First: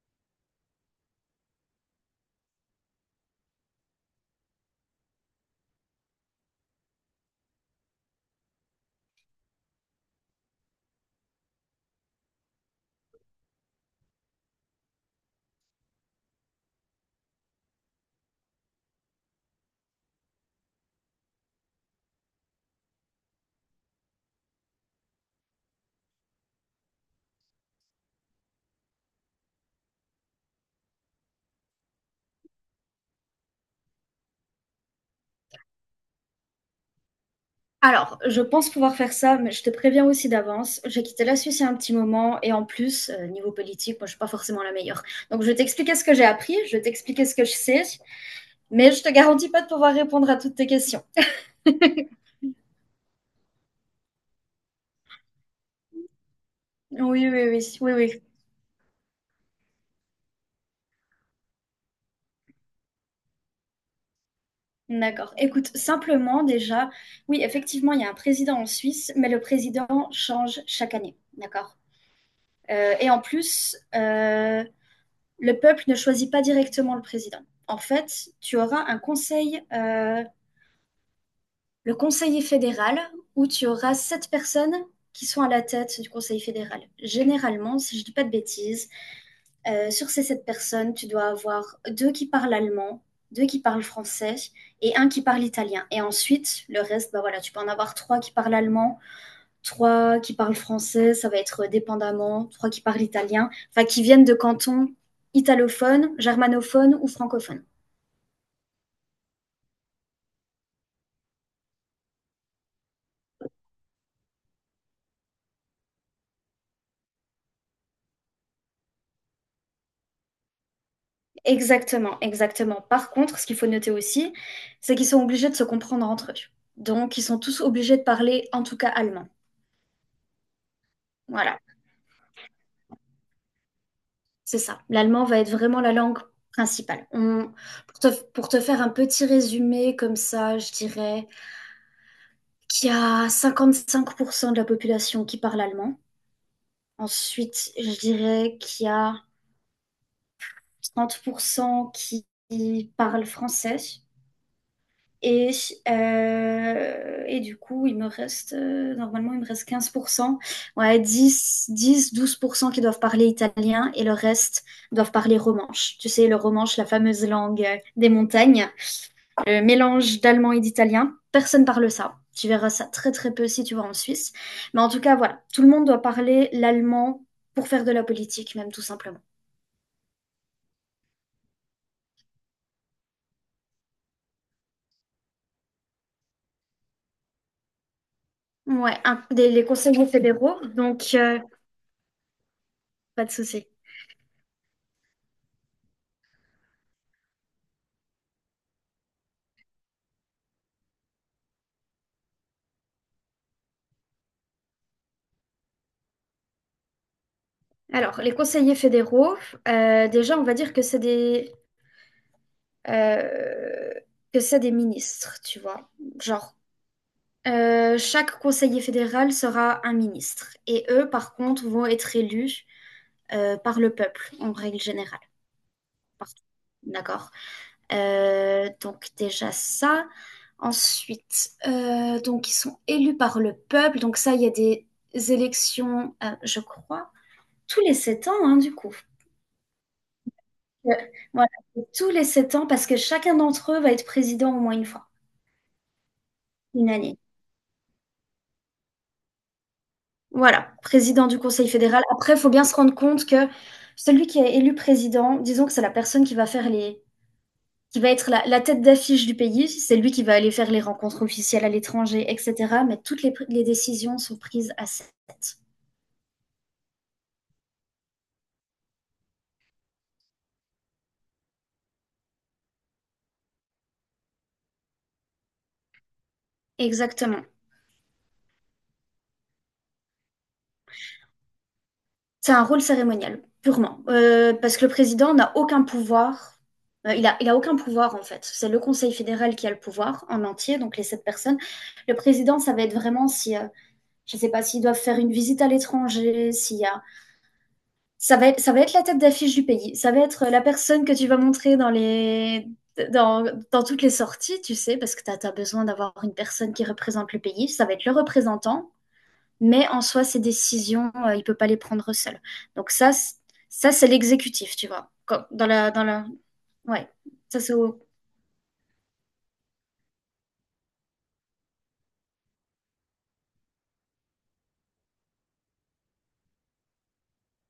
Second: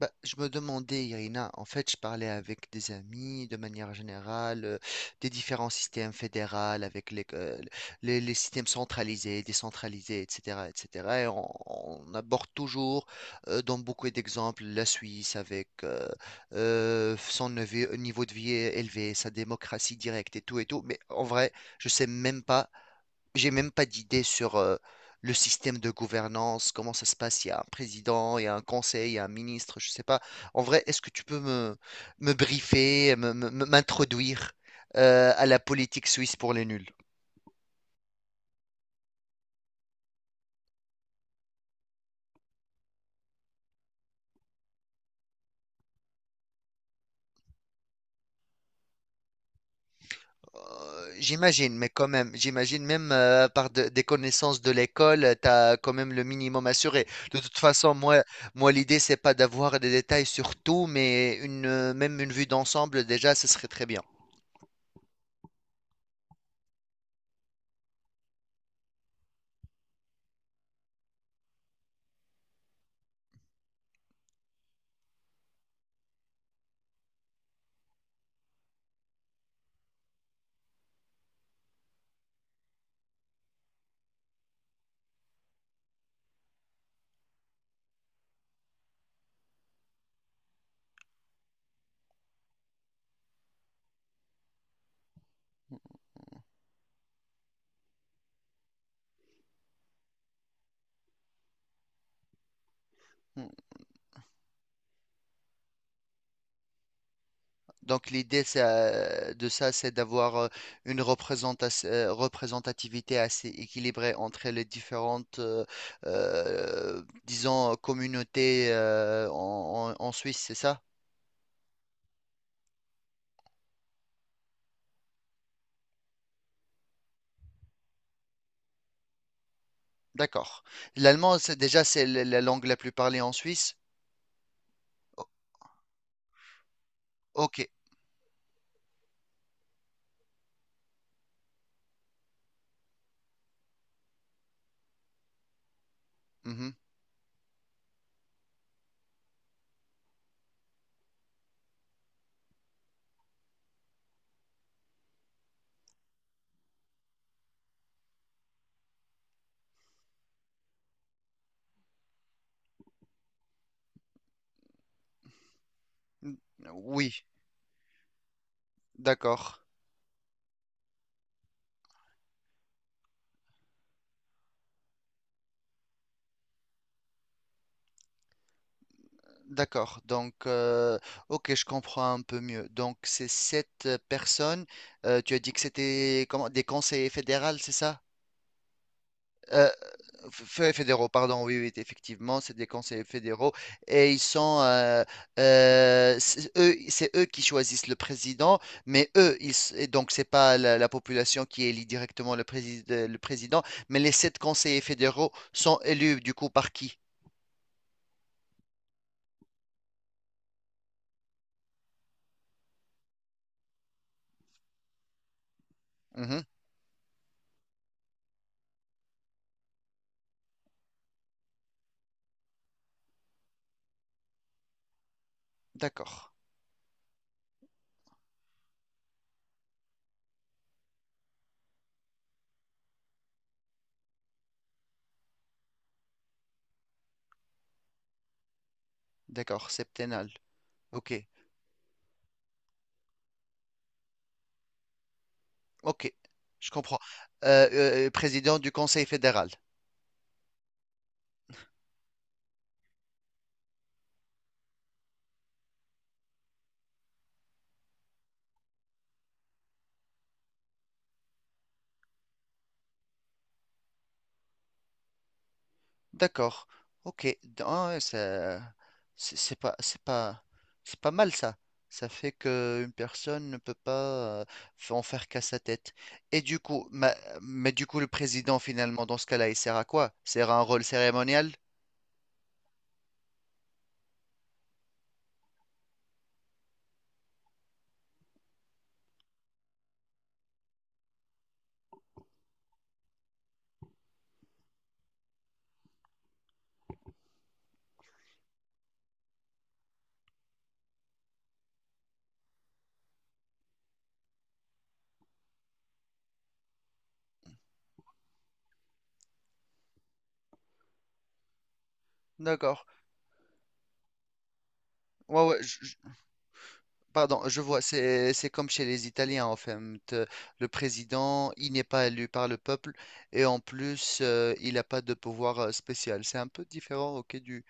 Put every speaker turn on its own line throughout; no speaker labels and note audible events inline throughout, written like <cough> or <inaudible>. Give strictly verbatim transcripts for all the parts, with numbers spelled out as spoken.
Bah, je me demandais, Irina, en fait, je parlais avec des amis de manière générale, euh, des différents systèmes fédéraux, avec les, euh, les, les systèmes centralisés, décentralisés, et cetera, et cetera. Et cetera. Et on, on aborde toujours, euh, dans beaucoup d'exemples, la Suisse avec euh, euh, son nevi- niveau de vie élevé, sa démocratie directe et tout et tout. Mais en vrai, je sais même pas j'ai même pas d'idée sur euh, le système de gouvernance, comment ça se passe. Il y a un président, il y a un conseil, il y a un ministre, je sais pas. En vrai, est-ce que tu peux me, me briefer, me- me- me- m'introduire euh, à la politique suisse pour les nuls?
Alors, je pense pouvoir faire ça, mais je te préviens aussi d'avance. J'ai quitté la Suisse il y a un petit moment, et en plus, euh, niveau politique, moi, je suis pas forcément la meilleure. Donc, je vais t'expliquer ce que j'ai appris, je vais t'expliquer ce que je sais, mais je te garantis pas de pouvoir répondre à toutes tes questions.
Euh, J'imagine, mais quand même, j'imagine même euh, par de- des connaissances de l'école, tu as quand même le minimum assuré.
Oui,
De
oui,
toute
oui, oui,
façon,
oui.
moi, moi l'idée, c'est pas d'avoir des détails sur tout, mais une, euh, même une vue d'ensemble, déjà, ce serait très bien.
D'accord. Écoute, simplement déjà, oui, effectivement, il y a un président en Suisse, mais le président change chaque année. D'accord. Euh, et en plus, euh, le peuple ne choisit pas directement le président. En fait, tu auras un conseil euh, le conseiller fédéral, où tu auras sept personnes qui sont à la tête du conseil fédéral. Généralement, si je ne dis pas de bêtises, euh, sur ces sept personnes, tu dois avoir deux qui parlent allemand, deux qui parlent français et un qui parle italien. Et ensuite, le reste, bah voilà, tu peux en avoir trois qui parlent allemand, trois qui parlent français, ça va être dépendamment, trois qui parlent
Hmm.
italien, enfin qui viennent de cantons italophones, germanophones ou francophones.
Donc l'idée c'est, euh, de ça, c'est d'avoir euh, une représentas- euh, représentativité assez équilibrée entre les différentes, euh, euh, disons, communautés euh, en, en- en Suisse, c'est ça?
Exactement, exactement. Par contre, ce qu'il faut noter aussi, c'est qu'ils sont obligés de se comprendre entre eux. Donc, ils sont tous obligés de parler, en tout cas, allemand.
D'accord. L'allemand, c'est
Voilà,
déjà c'est la la langue la plus parlée en Suisse.
c'est ça.
O-
L'allemand va être vraiment la langue principale. On-
ok.
Pour te, pour te faire un petit résumé comme ça, je dirais qu'il y a cinquante-cinq pour cent de la population qui parle allemand.
Mhm.
Ensuite, je dirais qu'il y a trente pour cent qui qui parlent français. Et, euh, et du coup, il me reste, euh, normalement, il me reste quinze pour cent, ouais, dix, dix, douze pour cent qui doivent parler italien et le reste doivent parler romanche. Tu sais,
Mm,
le romanche, la
oui,
fameuse langue euh, des montagnes, le
d'accord.
mélange d'allemand et d'italien. Personne parle ça. Tu verras ça très très peu si tu vas en Suisse. Mais en tout cas, voilà, tout le monde doit parler l'allemand pour faire de la politique, même tout simplement.
D'accord. Donc, euh, ok, je comprends un peu mieux. Donc, c'est sept euh, personnes. Euh, tu as dit que c'était comment, des conseillers fédéraux, c'est ça?
Ouais, un- des, les
Euh,
conseillers fédéraux,
F- Fédéraux,
donc euh,
pardon, oui, oui, effectivement, c'est des conseillers
pas de
fédéraux
souci.
et ils sont, euh, euh, c'est eux, c'est eux qui choisissent le président, mais eux, ils, s- et donc c'est pas la, la population qui élit directement le président, le président, mais les sept conseillers fédéraux sont élus du coup par qui?
Alors, les conseillers fédéraux, euh, déjà, on va dire que c'est des, euh, que c'est des ministres, tu vois.
Mhm.
Genre, euh, chaque conseiller fédéral sera un ministre. Et eux, par contre, vont être élus euh, par le peuple, en règle générale.
D'accord,
Partout. D'accord? Euh, donc, déjà ça. Ensuite, euh, donc, ils sont élus par le peuple. Donc, ça, il y a des élections, euh, je crois, tous les sept ans, hein, du coup.
d'accord, septennal.
Euh,
Ok,
Voilà, tous les sept ans, parce que chacun d'entre eux va être président au moins une fois,
ok, je
une
comprends.
année.
Euh, euh, président du Conseil fédéral.
Voilà, président du Conseil fédéral. Après, il faut bien se rendre compte que celui qui est élu président, disons que c'est la personne qui va faire les, qui va être la, la tête d'affiche du pays, c'est lui qui va aller faire les rencontres officielles à l'étranger, et cetera. Mais toutes les, pr- les décisions sont prises à sept.
D'accord. Ok. D- ah ouais, ça- c'est c'est pas, c'est pas, c'est pas mal ça. Ça fait que une personne ne peut pas euh, f- en faire qu'à sa tête. Et du coup, ma-
Exactement.
mais du coup, le président finalement, dans ce cas-là, il sert à quoi? Il sert à un rôle cérémonial?
C'est un rôle cérémonial, purement. Euh, parce que le président n'a aucun pouvoir. Euh, il a, il a aucun pouvoir, en fait. C'est le Conseil fédéral qui a le pouvoir en entier, donc les sept personnes. Le président, ça va être vraiment si, euh, je ne sais pas, s'ils doivent faire une visite à l'étranger, s'il y a… Ça va être, ça va être la tête d'affiche du pays. Ça va être euh, la personne que tu vas montrer dans les… Dans, dans toutes les sorties, tu sais, parce que tu as besoin d'avoir une personne qui représente le pays. Ça va être le représentant, mais en soi, ses décisions, euh, il peut pas les prendre seul.
D'accord.
Donc ça, c- ça c'est l'exécutif, tu vois.
Ouais,
Quand-
ouais,
Dans
je-
la,
je-
dans la, ouais,
pardon,
ça
je
c'est
vois,
au-
c'est, c'est comme chez les Italiens, en fait. Euh, le président, il n'est pas élu par le peuple et en plus, euh, il n'a pas de pouvoir euh, spécial. C'est un peu différent, ok, du,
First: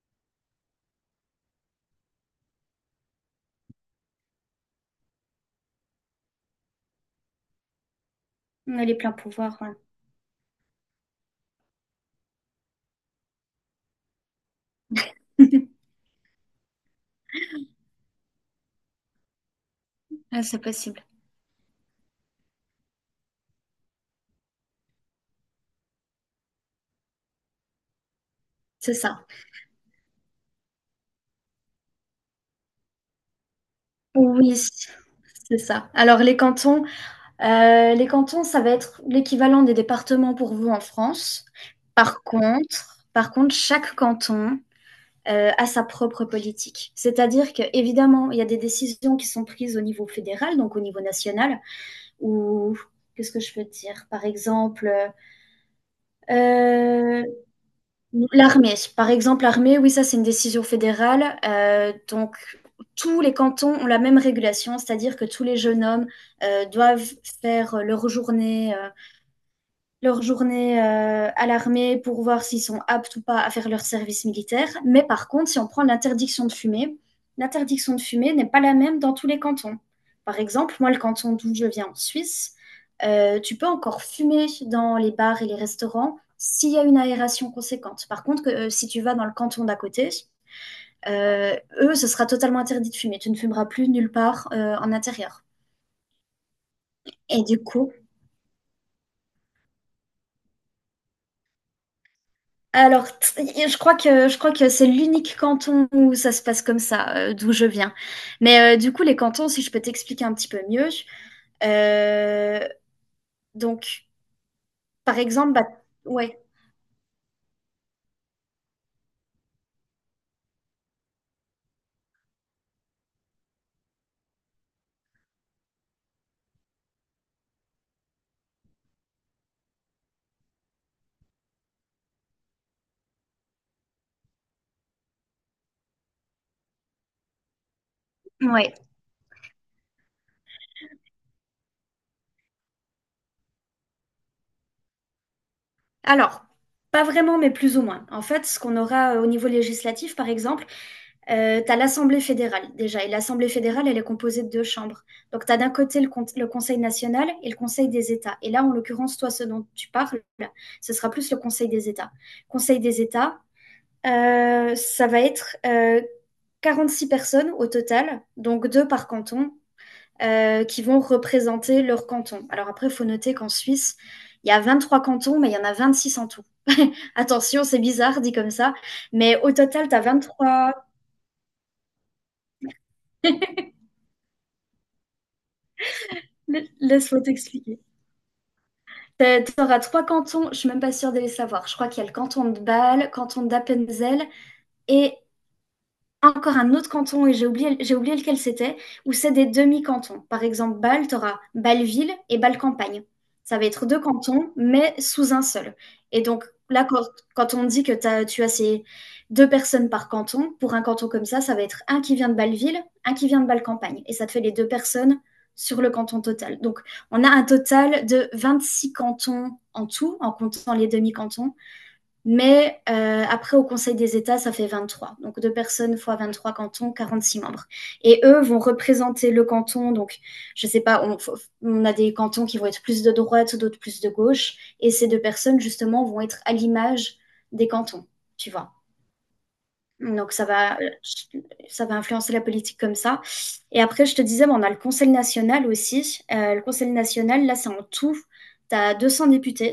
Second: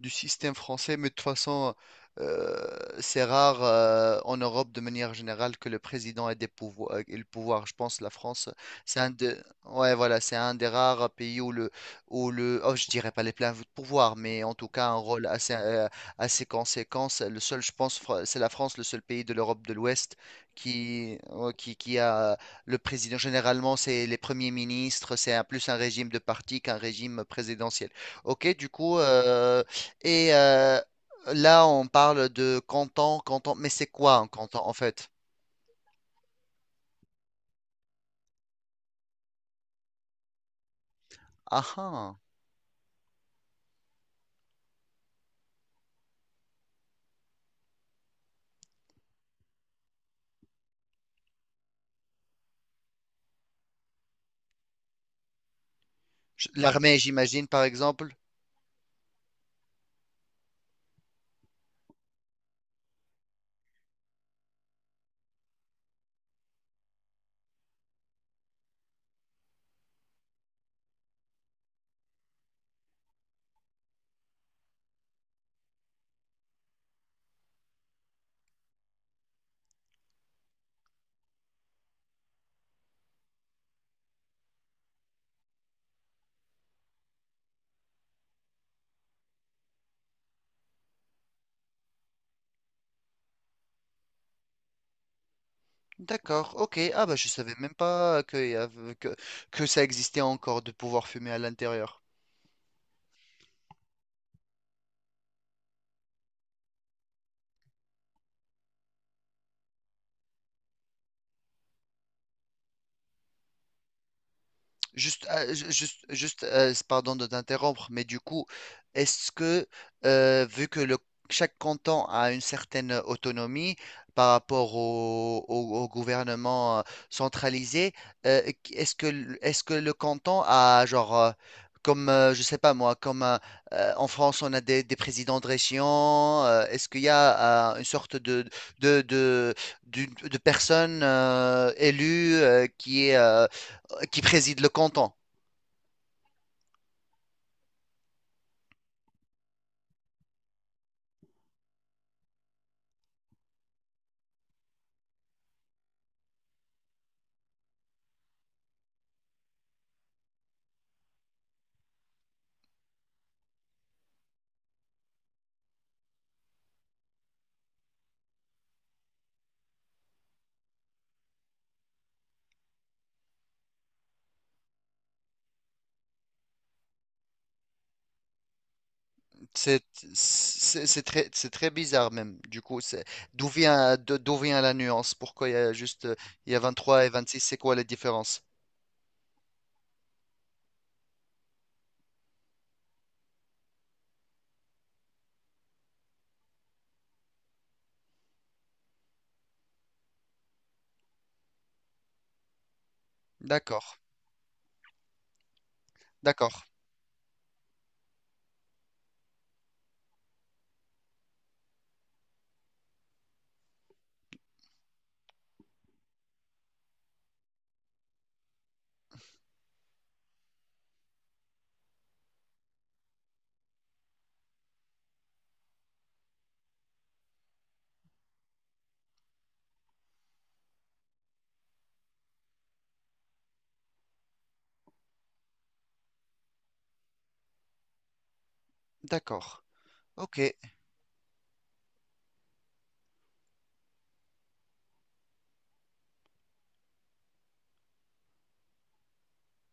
du système français, mais de toute façon, euh, c'est rare euh, en Europe de manière générale que le président ait des pouvoirs, euh, ait le pouvoir. Je pense que la France,
on a les
c'est un
pleins
de,
pouvoirs.
ouais, voilà, c'est un des rares pays où le, où le, oh, je dirais pas les pleins pouvoirs, mais en tout cas un rôle
Ouais.
assez,
<laughs>
euh, assez conséquent. C'est le seul, je pense, Fra- c'est la France, le seul pays de l'Europe de l'Ouest
Ah, c'est possible.
qui, ouais, qui, qui a le président. Généralement, c'est les premiers ministres, c'est un- plus un régime de parti qu'un régime présidentiel. Ok, du
C'est
coup,
ça.
euh, et euh, là, on parle de canton, canton. Mais c'est quoi un
Oui,
canton en fait?
c'est ça. Alors les cantons, euh, les cantons, ça va être l'équivalent des départements pour vous en France.
Ah, ah.
Par contre, par contre, chaque canton euh, a sa propre politique. C'est-à-dire que évidemment, il y a des décisions qui sont prises au niveau fédéral, donc au niveau national, ou qu'est-ce que je peux dire? Par exemple, euh,
Je- L'armée,
euh,
j'imagine, par exemple.
l'armée. Par exemple, l'armée, oui, ça c'est une décision fédérale. Euh, donc, tous les cantons ont la même régulation, c'est-à-dire que tous les jeunes hommes euh, doivent faire leur journée euh, leur journée euh, à l'armée pour voir s'ils sont aptes ou pas à faire leur service militaire. Mais par contre, si on prend l'interdiction de fumer, l'interdiction de fumer n'est pas la même dans tous les cantons. Par exemple, moi, le canton d'où je viens en Suisse, euh, tu peux encore fumer dans les bars et les restaurants s'il y a une aération conséquente. Par contre, que, euh, si tu vas dans le canton d'à côté, euh, eux, ce sera totalement interdit de fumer. Tu ne fumeras plus nulle part euh, en intérieur.
D'accord, ok. Ah bah je
Et
savais
du
même
coup,
pas que, y avait- que, que ça existait encore de pouvoir fumer à l'intérieur.
alors, t- y- je crois que je crois que c'est l'unique canton où ça se passe comme ça, euh, d'où je viens. Mais euh, du coup, les cantons, si je peux t'expliquer un petit peu mieux. euh, donc, par
Juste, euh,
exemple, bah,
ju- juste,
ouais,
juste euh, pardon de t'interrompre, mais du coup, est-ce que, euh, vu que le, chaque canton a une certaine autonomie par rapport au, au- au gouvernement euh, centralisé, euh, qu- est-ce que, l- est-ce que le canton a, genre, euh, comme, euh, je sais pas moi, comme euh, euh, en France, on a des, des présidents de région, euh, est-ce qu'il y a euh, une sorte de,
ouais.
de, de, d'une- de personne euh, élue euh, qui est. euh, euh, qui préside le canton.
Alors, pas vraiment, mais plus ou moins. En fait, ce qu'on aura euh, au niveau législatif, par exemple, euh, t'as l'Assemblée fédérale déjà, et l'Assemblée fédérale, elle est composée de deux chambres. Donc, t'as d'un côté le, con- le Conseil national et le Conseil des États. Et là, en l'occurrence, toi, ce dont tu parles, ce sera plus le Conseil des États. Conseil des États. Euh, ça va être euh, six personnes au total, donc deux par canton, euh, qui vont représenter leur canton. Alors après, il faut noter qu'en Suisse, il y a vingt-trois cantons, mais il y en a vingt-six en tout. <laughs> Attention, c'est bizarre dit comme ça, mais au
C'est
total, tu as vingt-trois…
c'est- c'est très, c'est très bizarre même. Du coup, c'est- d'où vient, de- d'où vient la nuance? Pourquoi il y a juste, euh, il y
La-
a vingt trois et
Laisse-moi
vingt six. C'est quoi
t'expliquer.
la différence?
Tu auras trois cantons, je suis même pas sûre de les savoir. Je crois qu'il y a le canton de Bâle, canton d'Appenzell et encore un autre canton, et j'ai oublié, j'ai oublié lequel c'était, où c'est des demi-cantons. Par exemple, Bâle, tu auras Bâle-Ville et Bâle-Campagne. Ça va être
D'accord,
deux cantons, mais sous un seul. Et donc,
d'accord,
là, quand, quand on dit que t'as- tu as ces deux personnes par canton, pour un canton comme ça, ça va être un qui vient de Bâle-Ville, un qui vient de Bâle-Campagne. Et ça te fait les deux personnes sur le canton total. Donc, on a un total de vingt-six cantons en tout, en comptant les demi-cantons, mais euh, après, au Conseil des États, ça fait vingt-trois. Donc, deux personnes fois vingt-trois cantons, quarante-six membres. Et eux vont représenter le canton. Donc, je ne sais pas, on, on a des cantons qui vont être plus de droite, d'autres plus de gauche. Et ces deux personnes, justement, vont être à l'image des cantons, tu vois.
d'accord.
Donc, ça
Ok,
va, ça va influencer la politique comme ça. Et après, je te disais, bon, on a le Conseil national aussi. Euh, le Conseil national, là, c'est en tout. Tu as deux cents députés.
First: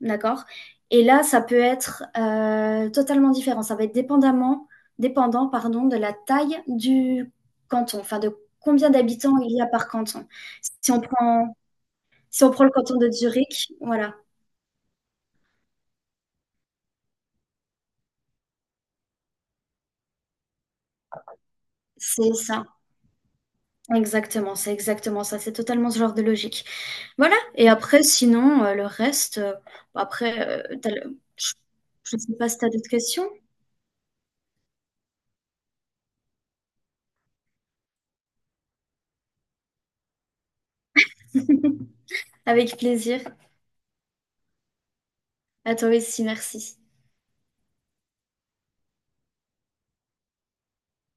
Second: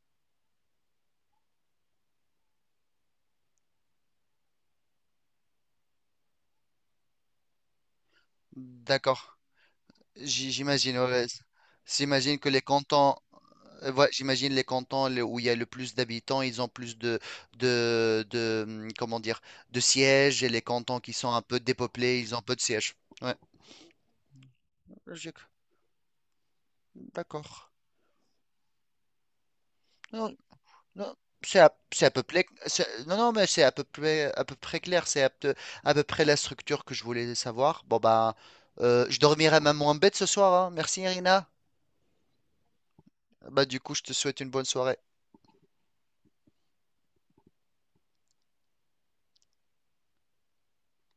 D'accord? Et là, ça peut être euh, totalement différent. Ça va être dépendamment, dépendant, pardon, de la taille du canton, enfin de combien
d'accord.
d'habitants il y a par canton.
J-
Si
J'imagine,
on
ouais, ouais.
prend,
J'imagine
si
que
on
les
prend le canton de
cantons,
Zurich,
euh, ouais,
voilà,
j'imagine les cantons le- où il y a le plus d'habitants, ils ont plus de, de, de, hum, comment dire, de sièges et les cantons qui sont un peu dépeuplés, ils
c'est
ont peu de
ça.
sièges. Ouais,
Exactement, c'est exactement ça.
logique.
C'est totalement ce genre de logique. Voilà.
D'accord.
Et après, sinon, euh, le reste, euh, bon,
Non,
après, euh, t'as
non,
le-
c'est à, c'est à
je ne
peu
sais
près,
pas si tu as d'autres
c'est- non,
questions.
non, mais c'est à peu près, à peu près clair. C'est à, peu à peu près la structure que je voulais savoir. Bon, bah, euh, je dormirai même en bête ce soir, hein. Merci, Irina.
<laughs> Avec plaisir.
Bah, du coup, je te souhaite une bonne soirée.
À toi aussi, merci.